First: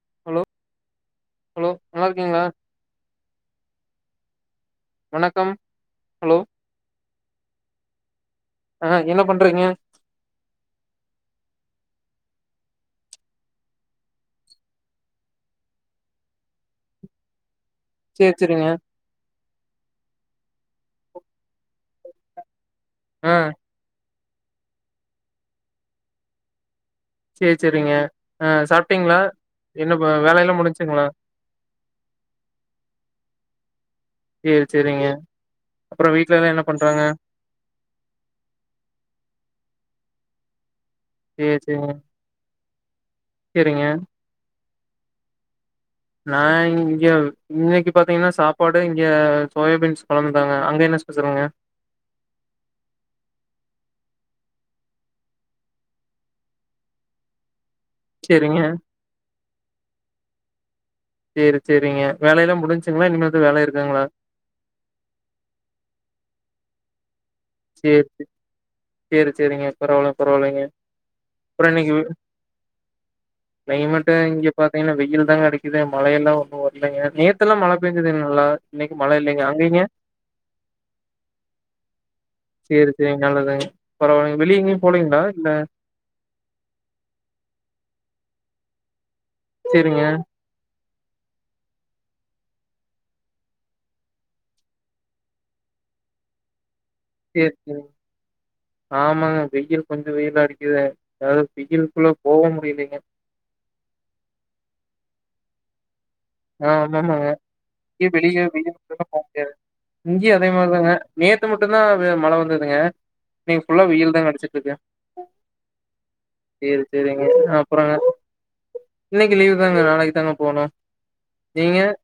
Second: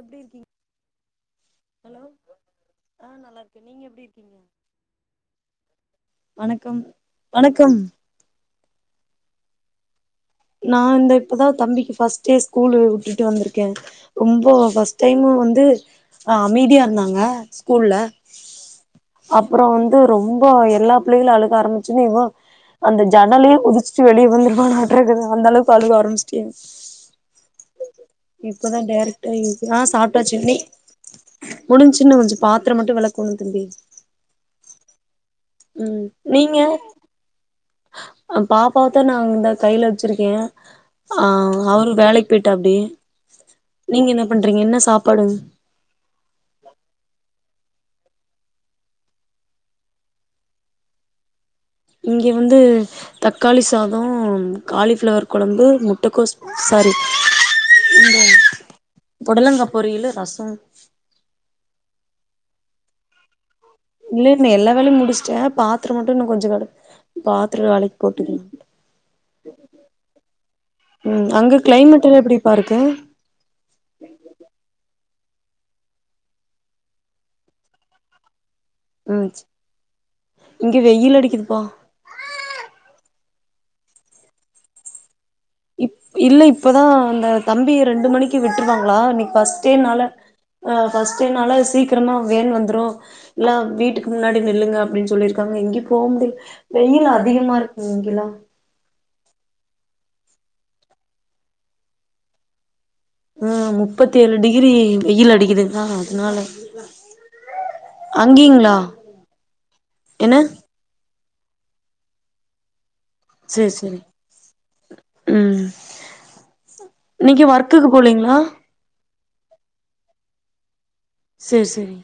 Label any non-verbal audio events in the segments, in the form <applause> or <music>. எப்படி ஹலோ இருக்க ஹலோ நல்லா இருக்கீங்களா ஆஹ் நல்லா இருக்கே நீங்க எப்படி இருக்கீங்க வணக்கம் ஹலோ வணக்கம் வணக்கம் அஹ் என்ன பண்றீங்க நான் இந்த இப்பதான் தம்பிக்கு பர்ஸ்ட் டே ஸ்கூல் விட்டுட்டு வந்திருக்கேன் ரொம்பஸ்ட் டைம் வந்துஹ் அமைதியா இருந்தாங்க ஸ்கூல்ல சேரி சேரிங்க அப்புறம் வந்து ரொம்ப எல்லா பிள்ளைகளும் அழுக ஆரம்பிச்சுன்னு இவ அந்த ஆ ஜன்னலே குதிச்சிட்டு வெளிய <unintelligible> க்குது அந்தளவுக்கு அழுக ஆரம்பிச்சிட்டேன் சேரி சேரிங்க ஆஹ் சாப்பிட்டீங்களா டைரக்டா ஆ என்ன சாப்ட்டாச்சு வேலை நீ எல்லாம் முடிஞ்சுங்களா முடிஞ்சுன்னு கொஞ்சம் பாத்திரம் மட்டும் வெளக்கணும் தம்பி சேரி சேரிங்க உம் அப்புறோ வீட்ல எல்லா நீங்க என்ன பண்றாங்க பாப்பாவத்தான் நாந் இந்த கையில வச்சிருக்கேன் சேரி ஆஹ் சேரிங்க அவரு வேலைக்கு போய்டாப்புடி சேரிங்க நீங்க என்ன பண்றீங்க என்ன சாப்படுங் நான் இங்க இன்னைக்கு பாத்தீங்கன்னா சாப்பாடு இங்க சோயாபீன்ஸ் கொழம்புதாங்க அங்க என்ன ஸ்பெசலுங்க இங்கே வந்து தக்காளி சாதம் காலிஃப்ளவர் குழம்பு முட்டைக்கோஸ் சாரி இந்த சேரிங்க புடலங்கா பொரியிலு ரசோம் சேரி சேரிங்க வேலை எல்லாம் முடிஞ்சுங்களா இனிமே வேலை இருக்கு இல்ல இன்ன எல்லா வேலையும் முடிச்சுட்டேன் பாத்துரம் மட்டும் இன்னும் கொஞ்சம் கட சேரி சேரி சேரிங்க பரவால பரவாலைங்க ம் அங்க அப்புறம் இன்னைக்கு கிளைமேட் எல்லா எப்டிப்பா இருக்கு நீ மட்டும் இங்க பாத்தீங்கன்னா வெயில் அடிக்குது மழையெல்லாம் ஒன்னும் வரலிங்க நேத்துல்லாம் மழை பெஞ்சுதுங்கள நல்லா இன்னைக்கு மழை ம் இல்லைங்க அங்கங்க இங்க வெயில் அடிக்குதுப்பா சேரி சேரி நல்லதுங்க அப்புறம் அவங்க வெளிய எங்கயும் போலீங்கிளா இல்ல இப்பதான் அந்த தம்பி ரெண்டு மணிக்கு விட் ருவாங்களா இனைக்கு பஸ்டேனால சேரிங்க ஹ பர்ஸ்டேனால சீக்கிரமா வேன் வந்துரும் எல்லா வீட்டுக்கு முன்னாடி நில்லுங்க அப்படின்னு சொல்லிருக்காங்க எங்கேயும் போ முடியல வெயில் சேரி அதிகமா சேரிங்க இருக்கு இங்கெல்லாமா ஆமாங்க வெயில் கொஞ்சம் வெயில் அடிக்குது ஏாவது வெயில்க்குள்ள போக முடியலைங்க உஹ் முப்பத்தி ஏழு டிகிரி வெயில் அடிக்குது ஆஹ் ஆமாமாங்க இய வெளியேய அங்கீங்களா போக என்ன இங்கேயும் அதே மாதிரிதாங்க நேத்து மட்டும்தான் மழை வந்ததுங்க இன்னைக்கு சேரி புல்லா சேரி வெயில் தான் கிடைச்சிட்டு இருக்க ம் சரி சரிங்க இன்னைக்கு ஒர்க்குக்கு அப்புறங்க போலீங்களா இன்னைக்கி லீவுதாங்க நாளைக்கித்தாங்க போகணு செரி செரி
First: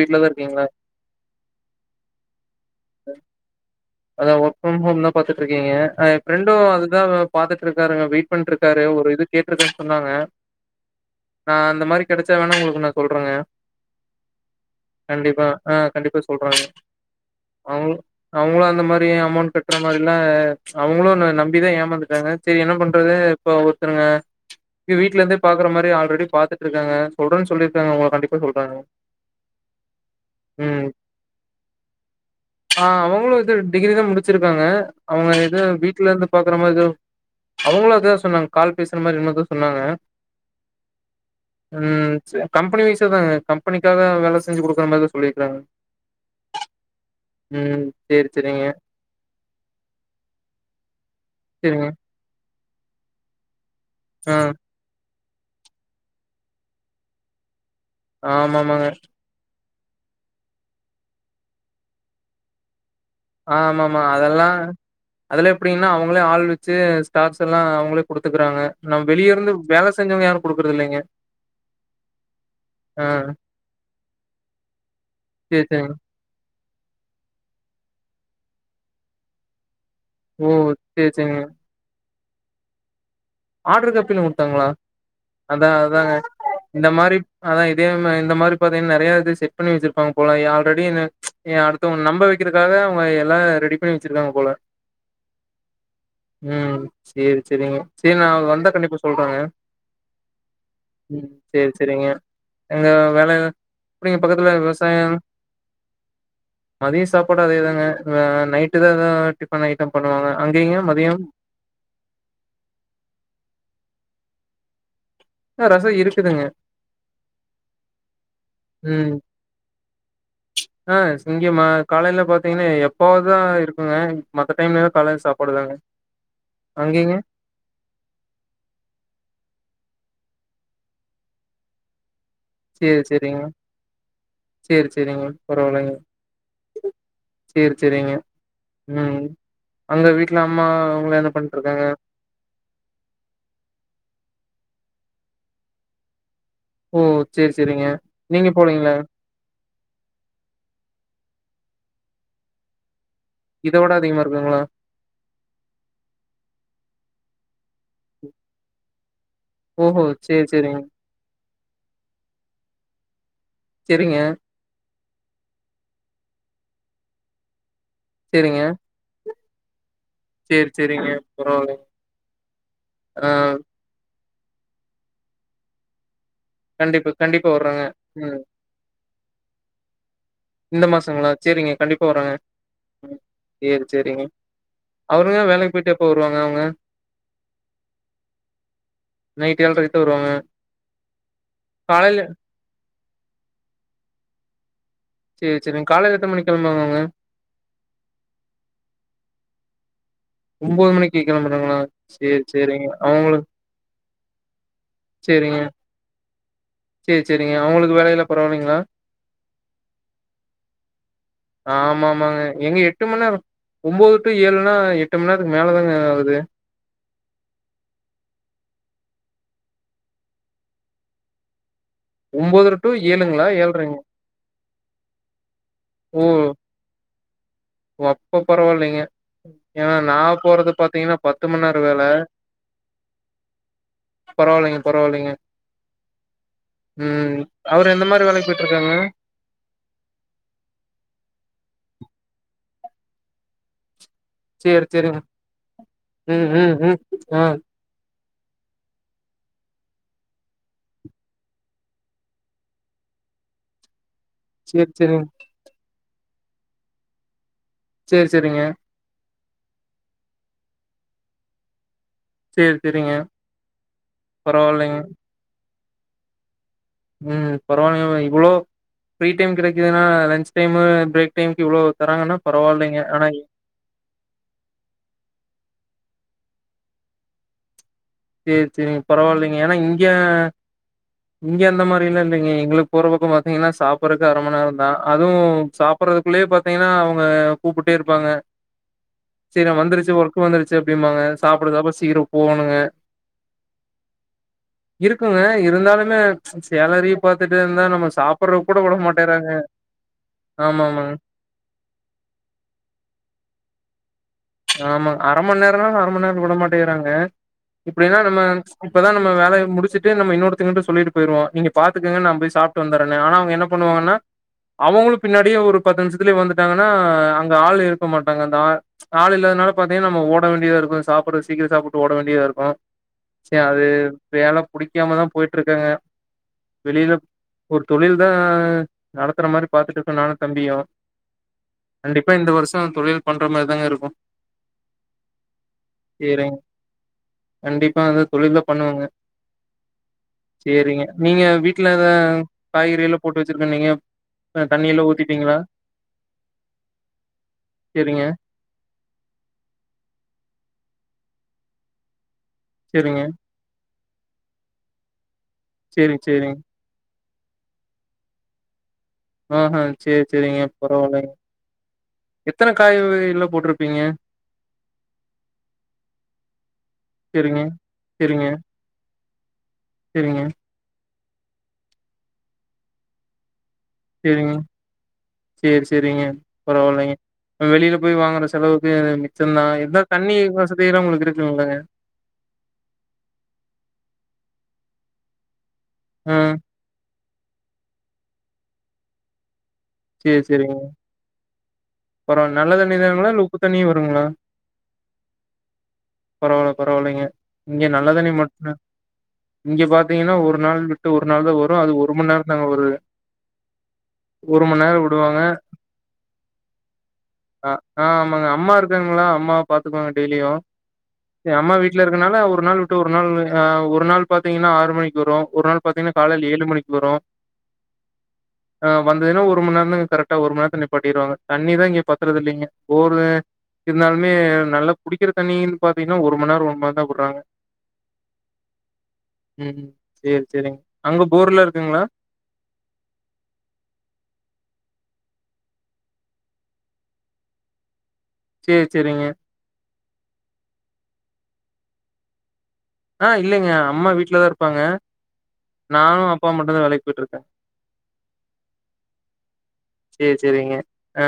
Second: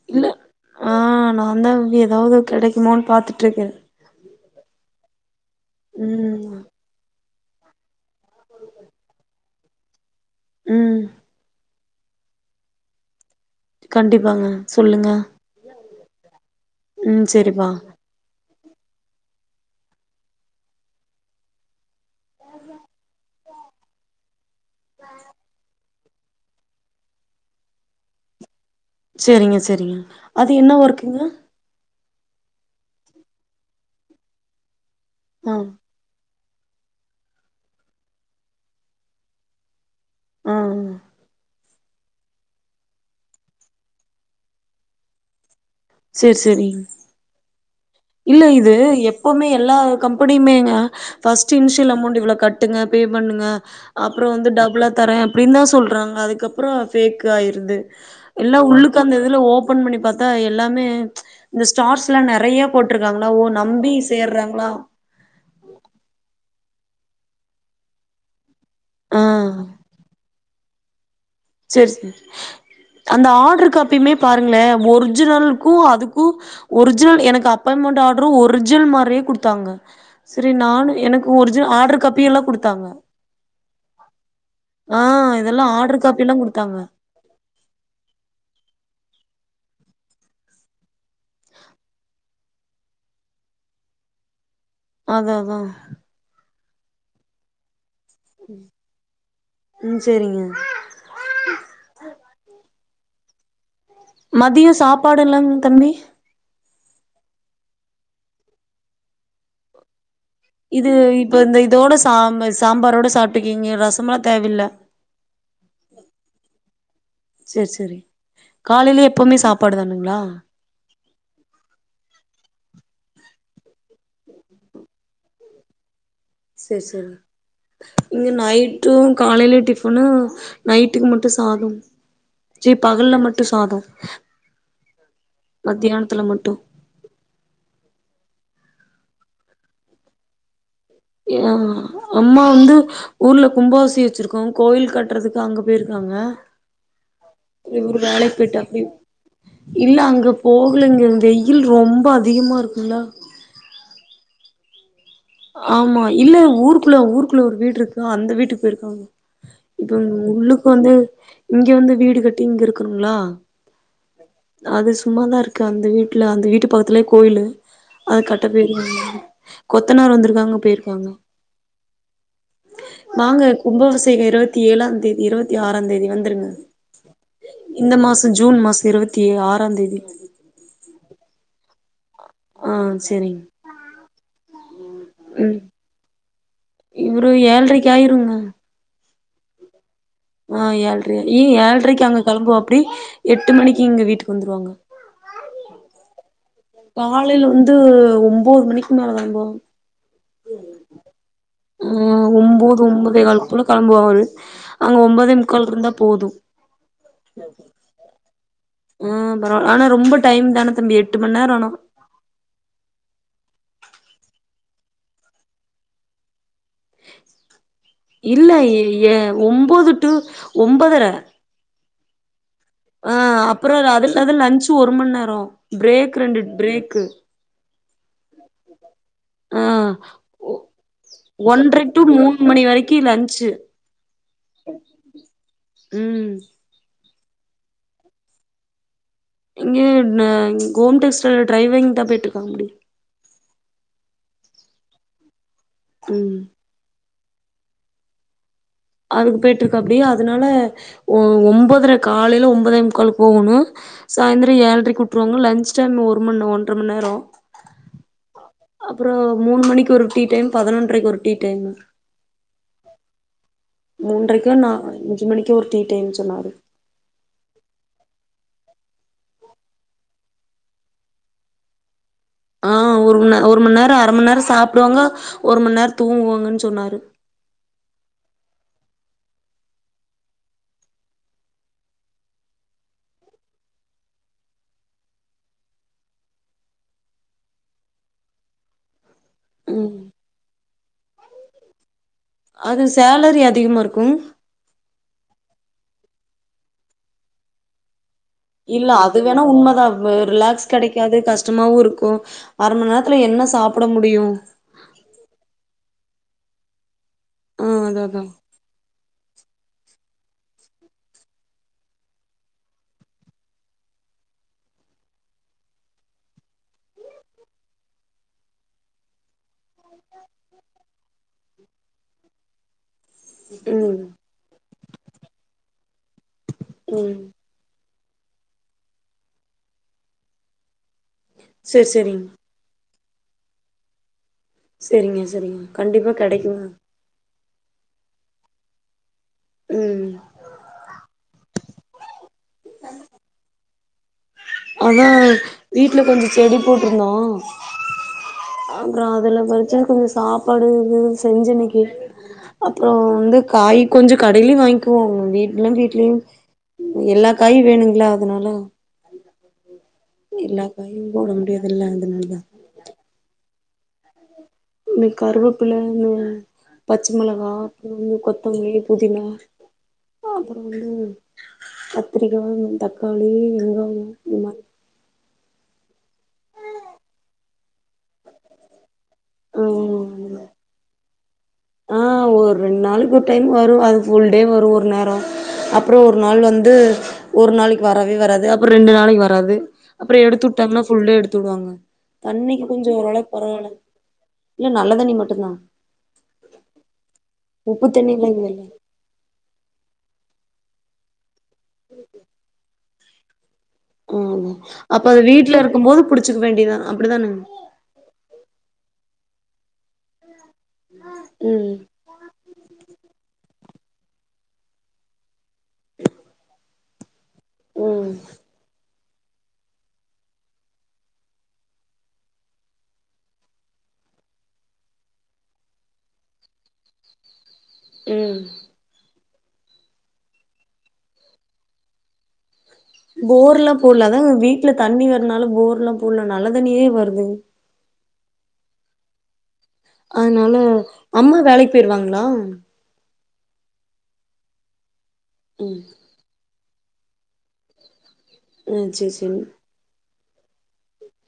வீட்லதா இல்ல இருக்கீங்களா ஆ நான்தா எதாவது கெடைக்குமான்னு பாத்துட்ருக்கறே அதா ஒர்க் ஃப்ரம் ஹோம்தா பாத்து ட்ருக்கீங்க ஆ ஏன் ஃபிரெண்டு ம் அதுதா ஒர்க் பாத்துட்ருக்காருங்க வெயிட் பண்ட்ருக்காரு ஒரு இது கேட்ருக்கன்னு சொன்னாங்க ம் ஆ அந்த மாரி கெடைச்சா வேண்ணா உங்களுக்கு நா சொல்றங்க கண்டிப்பாங்க சொல்லுங்க கண்டிப்பா ஆ கண்டிப்பா சொல்றங்க ம் செரிம்மா அவுங்களு அவுங்களு அந்த மாரி அமௌண்ட் கட்ற மாரில்லா அவங்களு ந நம்பிதா ஏமாந்துட்டாங்க சரி என்ன பண்றது இப்போ ஒருத்தருங்க இது வீட்ல இருந்தே பாக்கற மாரி ஆல்ரெடி பாத்துட்ருக்காங்க சொல்றேன்னு சொல்லிருக்காங்க உங்களுக்கு கண்டிப்பா சொல்றேங்க செரிங்க செரிங்க அது என்ன ஒர்க்குங்க? ஆ அவங்களு இது டிகிரிதா முடிச்சிருக்காங்க அவங்க ஆ, எதோ வீட்ல இருந்து பாக்குற மாரி எதோ அவங்களு அதா சொன்னாங்க கால் பேசுற மாரி என்னமோதா சொன்னாங்க ஆ ம் செ கம்பெனி வைஸ்தாங்க கம்பெனிக்காக வேல செஞ்சு குடுக்குற மாரிதா சொல்லியிருக்கறாங்க சேரி சேரி சேரி இல்ல சேரிங்க இது எப்பவுமே எல்லா கம்பெனியுமேங்க ஃபர்ஸ்ட் சேரிங்க இனிஷியல் அமௌண்ட் இவ்ளோ கட் டுங்க பே பண்ணுங்க அப்றோ ஆ வந்து டபுளா தரே அப்டின்தா சொல்றாங்க அதுக்கப்புறோ ஃபேக் ஆயிருது எல்லா ஆமாமாங்க உள்ளுக்கு அந்த இதுல ஓ ப்பன் பண்ணி பாத்தா எல்லாமே இந்த ஸ்டார்ஸ்லா நெறைய போட்டிருக்காங்களா, ஓ ஆ ஆமா நம்பி ஆமா அதல்லா சேர்றாங்களா? அதல்லா எப்பிடினா அவங்களே ஆள் வெ ச்சு ஸ்டார்ஸ் எல்லா அவுங்களே குடுத்துக்கறாங்க நம்ப வெளிய இருந்து வேல செஞ்சவங்க யாரு குடு க்கறது இல்லைங்க சேரி சே ஆ அந்த ஆர்டரு காப்பியுமே பாருங்களே சேரி ஒரிஜினலுக்கு சேரிங்க அதுக்கு ஒரிஜினல் எனக்கு அப்பாய்மெண்ட் ஆர்டரும ஒரிஜினல் மாரியே குடுத்தாங்க ஓ செரி நானு சேரி எனக்கு சேரிங்க ஒரிஜினல் ஆர்டரு காப் பி எல்லா குடுத்தாங்க ஆட்ரு காப்பி எல்லா குடு த்தாங்களா ஆ இதெல்லா அதா ஆர்டர் அதாங்க காப்பி எல்லா குடுத்தாங்க இந்த மாரி அதா இதே மா இந்த மாரி பா்த்தீங்னா நெறைய இது செட் பண்ணி வச்சிருப்பாங்க போல ஆல்ரெடி னு அடுத்தவங்கள நம்ப வைக்கறதுக்காக அவங்க எல்லா ரெடி பண்ணி வச்சிருக்காங்க போல அதா அதா ம் சேரி சேரிங்க சேரி நா அவுங்க வந்தாக் கண்டிப்பா சொல்றேங்க ம் சேரிங்க ம் சேரி சேரிங்க எங்க வேலை மதியொ சாப்பாடுல்லாங் தம்பி மதியொ சாப்பாடு அதேதாங்க ஆ நைட்டு தா ஏதா டிஃபன் ஐட்டம் பண்ணுவாங்க அங்கேங்க இது மதியம்? இப்ப இந்த இதோட சாம் சாம்பாரோட சாப் டுக்கீங்க ரசமெல்லா தேவல்ல ஆ ரஸோ இருக்குதுங்க சேரி சேரி காலையில ம் எப்பவுமே சாப்பாடு தானுங்களா ஆ சிங்கமா காலைல பாத்தீங்கன்னா எப் எப்பவாது இருக்குங்க மத்த டைம்லலா பழைய சாப்பாடுதாங்க சேரி சேரி இங்க நைட்டு காலையிலையு டிஃபனு நைட்டுக்கு மட்டு சாதம் சி சேரி பகல்ல சேரிங்க. மட்டு சாதோ சேரி சேரிங்க. பரவால்லங்க. மத்தியானத்துல மட்டு சேரி சேரிங்க ம் அங்க வீட்ல அம்மா அவங்களா என்ன ய அம்மா பண்ட்ருக்காங்க? அம்மா வந்து ஊர்ல கும்பாபிசே வச்சிருக்கோ கோயில் கட் ட்டுறதுக்கு அங்க போயிருக்காங்க ஓ! சேரி சேரிங்க. இவரு வேலைக்கு நீங்க போயிட்டாப்டி போலீங்களா? இல்ல அங்க போகலங்க வெயில் ரொம் ம்ப அதிகமா இருக்குல்ல இதவிட அதிகமா இருக்குதுங்ளா ஆமா இல்ல ஊருக்குள்ள ஊருக்குள்ள ஒரு வீடுருக் க்கு அந்த வீட்டுக்கு போயிருக்காங்க இப்ப ஓஹோ! சேரி உள்ளுக்கு சேரிங்க. வந்து இங்க வந்து வீடு கட்டி இங்க இருக்கணுங்ளா செரிங்க சும்மா தா இருக்கு அந்த வீட்ல அந்த வீட்டு பக்கத்துலே கோயிலு அது கட்ட செரிங்க. <unintelligible> கொத்தனாறு வந்துருக்காங்க சேரி, செரிங்க. போயிருக்காங்க பரவால்லைங்க. ஆ வாங்க கும்பாபிஷேக இரவத் த்தி ஏலாந்தேதி இருவத்தி ஆறாந் தேதி வந்துருங்க கண்டிப்ப கண்டிப்பா வற்றங்க இந்த மாசோ ம் ஜூன் மாசோ இருவத்தி ஆறாந்தேதி இந்த மாசங்ளா சேரிங்க கண்டிப் ப்பா வரங்க ஆ செரிங் சேரி சேரிங்க அவரு தா வேலைக்கு போயிட்டு எப்ப வரு இவுரு ஏழ்ரைக்கு ஆயிருங்ணா நைட்டு ஏழ்ரை ஆ ஏழ்ரயாயி ஏழ்ரைக்கு காலையில அங்க கெளம்புவாப்டி எட்டு மணிக்கி இங்க வீட்டுக்கு வந்துருவாங்க. சேரி, செரிங்க. காலையில எத்தன மணிக்கு கெளம்புவாங்க அவங்க? காலைல வந்து ஒம்போது மணிக்கு மேலதாங்ணா மணிக்கு கெளம்புறாங்களா? ஆ சேரி, ஒம்போது செரிங்க. அவங்களுக் ஒம்பதேகால்குள்ள கெளம்புவாரு அங்க ஒம்பதே செரிங்க. முக்காலுக்கு இருந்தா போது சேரி சேரிங்க அவுங்களுக்கு வேலயெல்லா ம் பரவால்ல ஆனா ரொம்ப டைம்தான தம்பி எட்டு மண் நேரோ ஆனா ஒம்போது டு ஏழுனா எட்டு மண் நேரத்துக்கு மேலதாங்க ஆவுது இல்ல எ ஏ ஒம்போது டு ஒம்பொதர டூ ஆ அப்பற அது இல்லாத லன்ச் ஒரு மண் நேரோ பிரேக்கு ரெண்டு ப்ரேக்கு ஓ அப்ப பரவால்லைங்க ஆ ஏன்னா நா போறது பாத்தீங்கனா பத்து மண் நேர ஒன்ரை டு வேல மூணு மணி வரைக்கு லன்ச்சு பரவால்லைங்க பரவால்லைங்க ம் ம் அவரு எந்த மார வேலைக்கி போய்ட்ருக்காங்க? இங்க ந ங் கோம் டெக்ஸ்டைல் ட்ரைவிங்தா போய்ட்ருக்காங்ப்டி சேரி சேரிங்க ம் ம் ம் ஆ அதுக்கு போய்ட்ருக்காப்டி அதனால ஒ ஒம்பதரை காலைல ஒம்போதே முக்காலுக்கு போகோணு சாயந்தர சேரி ஏழ்ரைக்கி சேரிங்க உட்ருவாங்க லன்ச் டைம் ஒரு ஒரு மண் ஒன்ர மண் நேரோ சேரி சேரிங்க அப்புறோ மூணு மணிக்கி ஒரு டீ டைம் பதனொன்ரைக்கு ஒரு டீ டைமு சேரி சேரிங்க மூன்ரைக்கோ ந பரவாயில்லைங்க அஞ்சு மணிக்கோ ஒரு டீ டைம் சொன்னாரு ம் பரவாயில்லைங்க இவ்ளோ ஃப்ரீ டைம் கெடைக்கலனா லன்ச் டைமு பிரேக் டைம்க்கு இவ்ளோ தராங்கன்னா ஆ பரவாயில்லைங்க ஒரு ஆனா மண் நே ஒரு மண் நேரோ அர மண் நேரோ சாப்டுவாங்க ஒரு மண் நேர தூங்குவாங்கன்னு சொன்னாரு சேரி சேரிங்க பரவால்லைங்க ஏன்னா இங்க இங்க அந்த மாரி எல்லா இல்லைங்க எங்களுக்கு போற பக்கோ பாத்தீங்கன்னா சாப்படறக்கு அர மணி நேரோந்தா அதுவு சாப்படறதுக்குள்ளயே பாத்தீங்கன்னா அவங்க கூப்புட்டே இருப்பாங்க செரி ஆ ம் வந்துருச்சு ஒர்க் வந்துருச்சு அப்டிம்பாங்க சாப்பட சாப்பட சீக்ரோ போகணுங்க திகமா இருக்கு இருக்குங்க இருந்தாலுமே சேலரிய பாத்துட்டே இருந்தா நம்ம சாப்ட்ற கூட இல்ல விட அது வேண்ணா மாட்டேறாங்க உண்மதா அ ரிலாக்ஸ் ஆமா ஆமாங்க கெடைக்காது கஷ்டமாவு இருக்கு அர மண் நேரத்துல என்ன சாப்பட முடியு ஆமாங் அர மண் நேரனாலு அர மண் நேரோ விட மாட்டேங்கறாங் க ஆ அதா இப்டியல்லா அதா நம்ம இப்பதா நம் ம வேலய முடிச்சுட்டு நம்ம இன்னொருத்தங்ககிட்ட சொல்லிட்டு போயிருவோ நீங்க பாத்துக்கங்க நா போய் சாப்ட்டு வந்துர்றேன்னு ஆனா அவங்க என்ன பண்ணுவாங்கன்னா அவங்களு பின்னாடியே ஒரு பத்தாவது நிமிஷத்துலயே வந்துட்டாங்கன்னா அங்க ஆள் இருக்க மாட்டாங்க அந்த ஆ ஆளு இல்லாதனால பாத்தீங்னா நம்ம ஓட வேண்டியதா இருக்கு சாப்பட சீக்கிர சாப்புட்டு ஓட வேண்டியாதா இருக்கு சேரி அது ம் வேல புடிக்காமதா போயிட்ருக்கங்க வெளில ம் ஒரு தொழில்தா நடத்தற மாரி பாத்துட்ருக்கோ நானு தம்பியு சேரி சேரிங் கண்டிப்பா இந்த வருஷோ தொழில் பண்ற மாரிதாங்க இருக் செரிங்க செரிங்க கண்டிப்பா சேரிங்க கெடைக்குங்க கண்டிப்பா எதோ தொழில்தா பண்ணுவேங்க ம் சேரிங்க நீங்க வீட்லதா காய்கறில்லா போட்டு வச்சிருக்கன்னீங்க தண்ணி அதா எல்லா ஊத்திட்டீங்களா வீட்ல கொஞ்ச செடி போட்டுருந்தோ சேரிங்க அப்றோ அதுல பறிச்ச கொஞ்ச சாப்பாடு இதுவு செஞ்ச இன்னக்கி அப்றோ சேரிங்க வந்து காய் கொஞ்ச கடையிலயு வாங்கிக்குவோங்க வீ இல்லங் சேரி வீட்லயு சேரிங் எல்லா காயு வேணுங்களா அதனால ஆஹா சேரி சேரிங்க எல்லா காயு போட பரவால்லைங்க முடியாதுல்ல அதனாலதா எத்தன காய் வகைகள்லா போட்டுரு ப்பீங்க இந்த கருவேப்பில இந்த பச்ச மெளகா சேரிங்க அப்புறோ வந்து சேரிங்க கொத்தமல்லி புதினா ஆ சேரிங்க அப்பற வந்து கத்திரிக்கா ம் தக்காளி இதுதா சேரிங்க சேரி சேரிங்க பரவால்லைங்க ஆ வெளில போய் வாங்குற செலவுக்கு இது மிச்சந்தா இருந்தாலு தண்ணி ஆ வசதியல்லா உங்களுக்கு இரு ஆ ஒரு ரெண்ட் நாளைக்கி ஒரு டைம் வரு அது ஃபுல் டே வ ரு ஒரு நேரோ அ ப்றோ ஒரு ஆ நாள் வந்து ஒரு நாளைக்கி வரவே வராது அப்புற ரெண்டு நாளைக்கி வராது அப்புற சேரி எடுத்து சேரிங்க விட்டாங்னா ஃபுல் டே எடுத்து விடுவாங்க. பரவால்ல தண்ணிக்கு நல்ல கொஞ்ச தண்ணி தானுங்களா ஓரளவுக்கு இல்ல உப்பு பரவால்ல தண்ணியு வருங்களா இல்ல நல்ல தண்ணி மட்டுந்தா பரவால்ல பரவால்லைங்க இங்க நல்ல தண்ணி இங்க இல்ல <inaudible> இங்க பாத்தீங்கன்னா ஒரு நாள் விட்டு ஒ ரு நாள்தா வரு அது ஒரு மண் நேரந்தாங்க வருது ம் ம் ஒரு மண் நேரோ அப்ப அது விடுவாங்க வீட்ல இருக்கும் போது புடிச்சுக்க வேண்டியதுதா அப்பிடிதானங்க க்குங்களா அம்மா பாத்துக்குவாங்க டெய்லியு ஆ அம்மா ம் வீட்ல இருக்கனால ஒரு நாள் விட்டு ஒரு நாள் ஆ ஒரு நாள் பாத்தீங்கன்னா ஆறு மணிக்கு வரு ஒரு நாள் பாத்தீங்கன்னா காலைல ஏழு மணிக்கு வரு ம் ஆ வந்ததுன்னா ஒரு மணி நேரந்தாங்க கரெக்டா ஒரு மணி நேரத்துல நிப்பாட்டிருவாங்க தண்ணிதா இங்க பத்துறது இல்லைங்க போரு இருந்தாலுமே நல்லா குடிக்கிற தண்ணின்னு பாத்தீங்கன்னா ஒரு மணி நேரோ ஒரு மணி நேரோந்தா விடறாங்க ம் ம் சேரி சேரிங்க. அங்க போர்லா இருக்குங்களா? போர் எல்லா போடல அதா வீட்ல தண்ணி வரனால போர் எல்லா போடல நல்ல தண்ணியே வருது சேரி சேரிங்க அதனால அம்மா வேலைக்கி போயிருவாங்களா? ஆ இல்லைங்க அம்மா வீட்லதா இருப்பாங்க ம் நானு அ ப்பா மட்டும்தா வேலைக்கு போயிட்ருக்கே ம் சேரி சேரிங் சேரி சேரிங்க ஆ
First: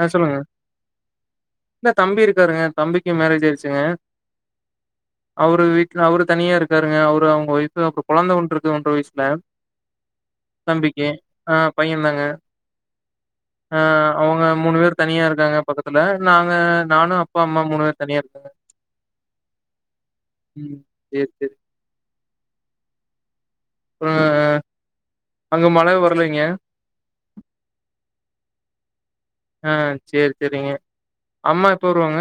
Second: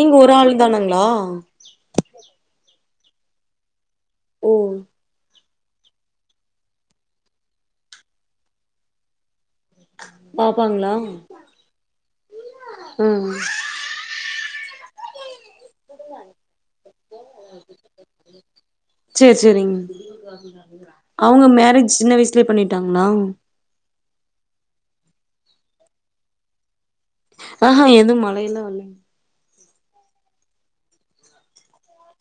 ஆ ஒரு சொல்லுங்க ஆள் தானாங்களா இல்ல தம்பி இருக்காருங்க தம்பிக்கி மேரேஜ் ஆயிருச்சுங்க ஓ அவரு வீட்ல அவரு தனியா இருக்காருங்க அவரு அவங்க ஒய்ஃபு அப்றோ கொழந்த ஒண்ணு இருக்குங்க ஒன்ர வயசுல பாப்பாங்களா தம்பிக்கு ஆ பையன்தாங் க ஆ ஆ அ வங்க மூணு பேர் தனியா இருக்காங்க பக்கத்துல நாங்க நானு அப்பா அம்மா மூணு பேரு தனியா இருக்கங்க சேரி சேரிங்க ம் சேரி சேரி லயே பண்ணிட்டாங்களா? அப்ற அங்க மழ வரலைங்க ஆஹா எது மழையெல்லா வல்லைங் ஆ சேரி சேரிங்க. அம்மா எப்ப வருவாங்க?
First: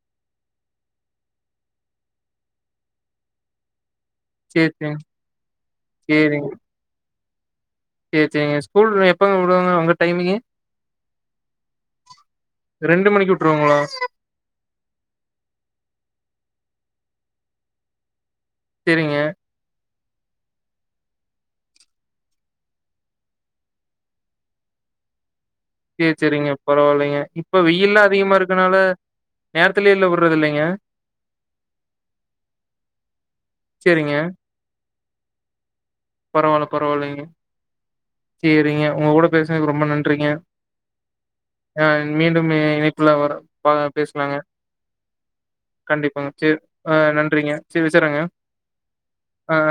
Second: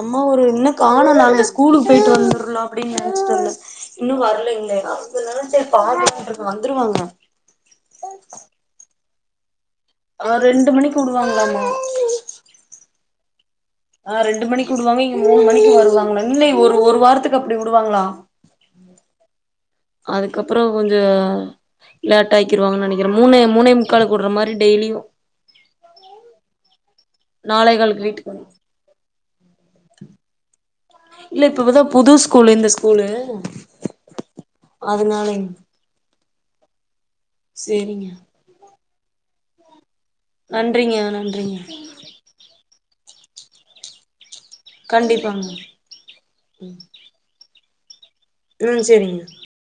அம்மா ஒரு இன்னு காணோங்க அங்க ஸ்கூலுக்கு போயிட்டு வந்துருலா அப்படின்னு நெனைச்சிட்ருந்தே இன்னு சேரி வரலைங்களே சேரிங்க. கொஞ்ச நேரோ செரி சேரிங்க. பாப்போன்ட்ருக்கே வந்துருவாங்க சேரி சேரிங்க ஸ்கூல் எ ப்பங்க விடுவாங்க அ ஆ ரெண்டு மணிக்கு விடுவாங்களாமா மணிக்கு விட்டுருவாங்களா? ஆ ரெண்டு மணிக்கி விடுவாங்க இங்க மூணு மணிக்கி வருவாங்க இல்லைங் ஒரு ஒரு வார த்துக்கு அப்டி விடுவாங்களா செரிங்க அதுக்கப்புறோ கொஞ்சோ லேட் ஆக்கியிருவாங்கன்னு நெனைக்கிறே மூணே மூணே முக்காலுக்கு உடுற மாரி டெய்லியு சேரி செரிங்க பரவால்லைங்க இப்ப நாலே வெயில்லா காலுக்கு வீட்டுக்கு அதிகமா வரு இருக்கனால நேரத்துலயெல்லா விடுறது இல்லைங்க இல்ல இப்பதா புது ஸ்கூலு இந்த ஸ்கூலு சேரிங்க அதனாலைங் பரவால்ல பரவால்லைங்க சேரிங்க சேரிங்க உங்க கூட பேசினதுக்கு ரொம்ப நன் றிங்க நன்றிங்க நன்றிங்க ஆ மீண்டும் இ இணை ப்புல வர வாங்க பேசலாங்க. கண்டிப்பாங்க கண்டிப்பாங்க சேரி ஆ நன்றிங்க. செரி வச்சர்றங்க. ம் செரிங்க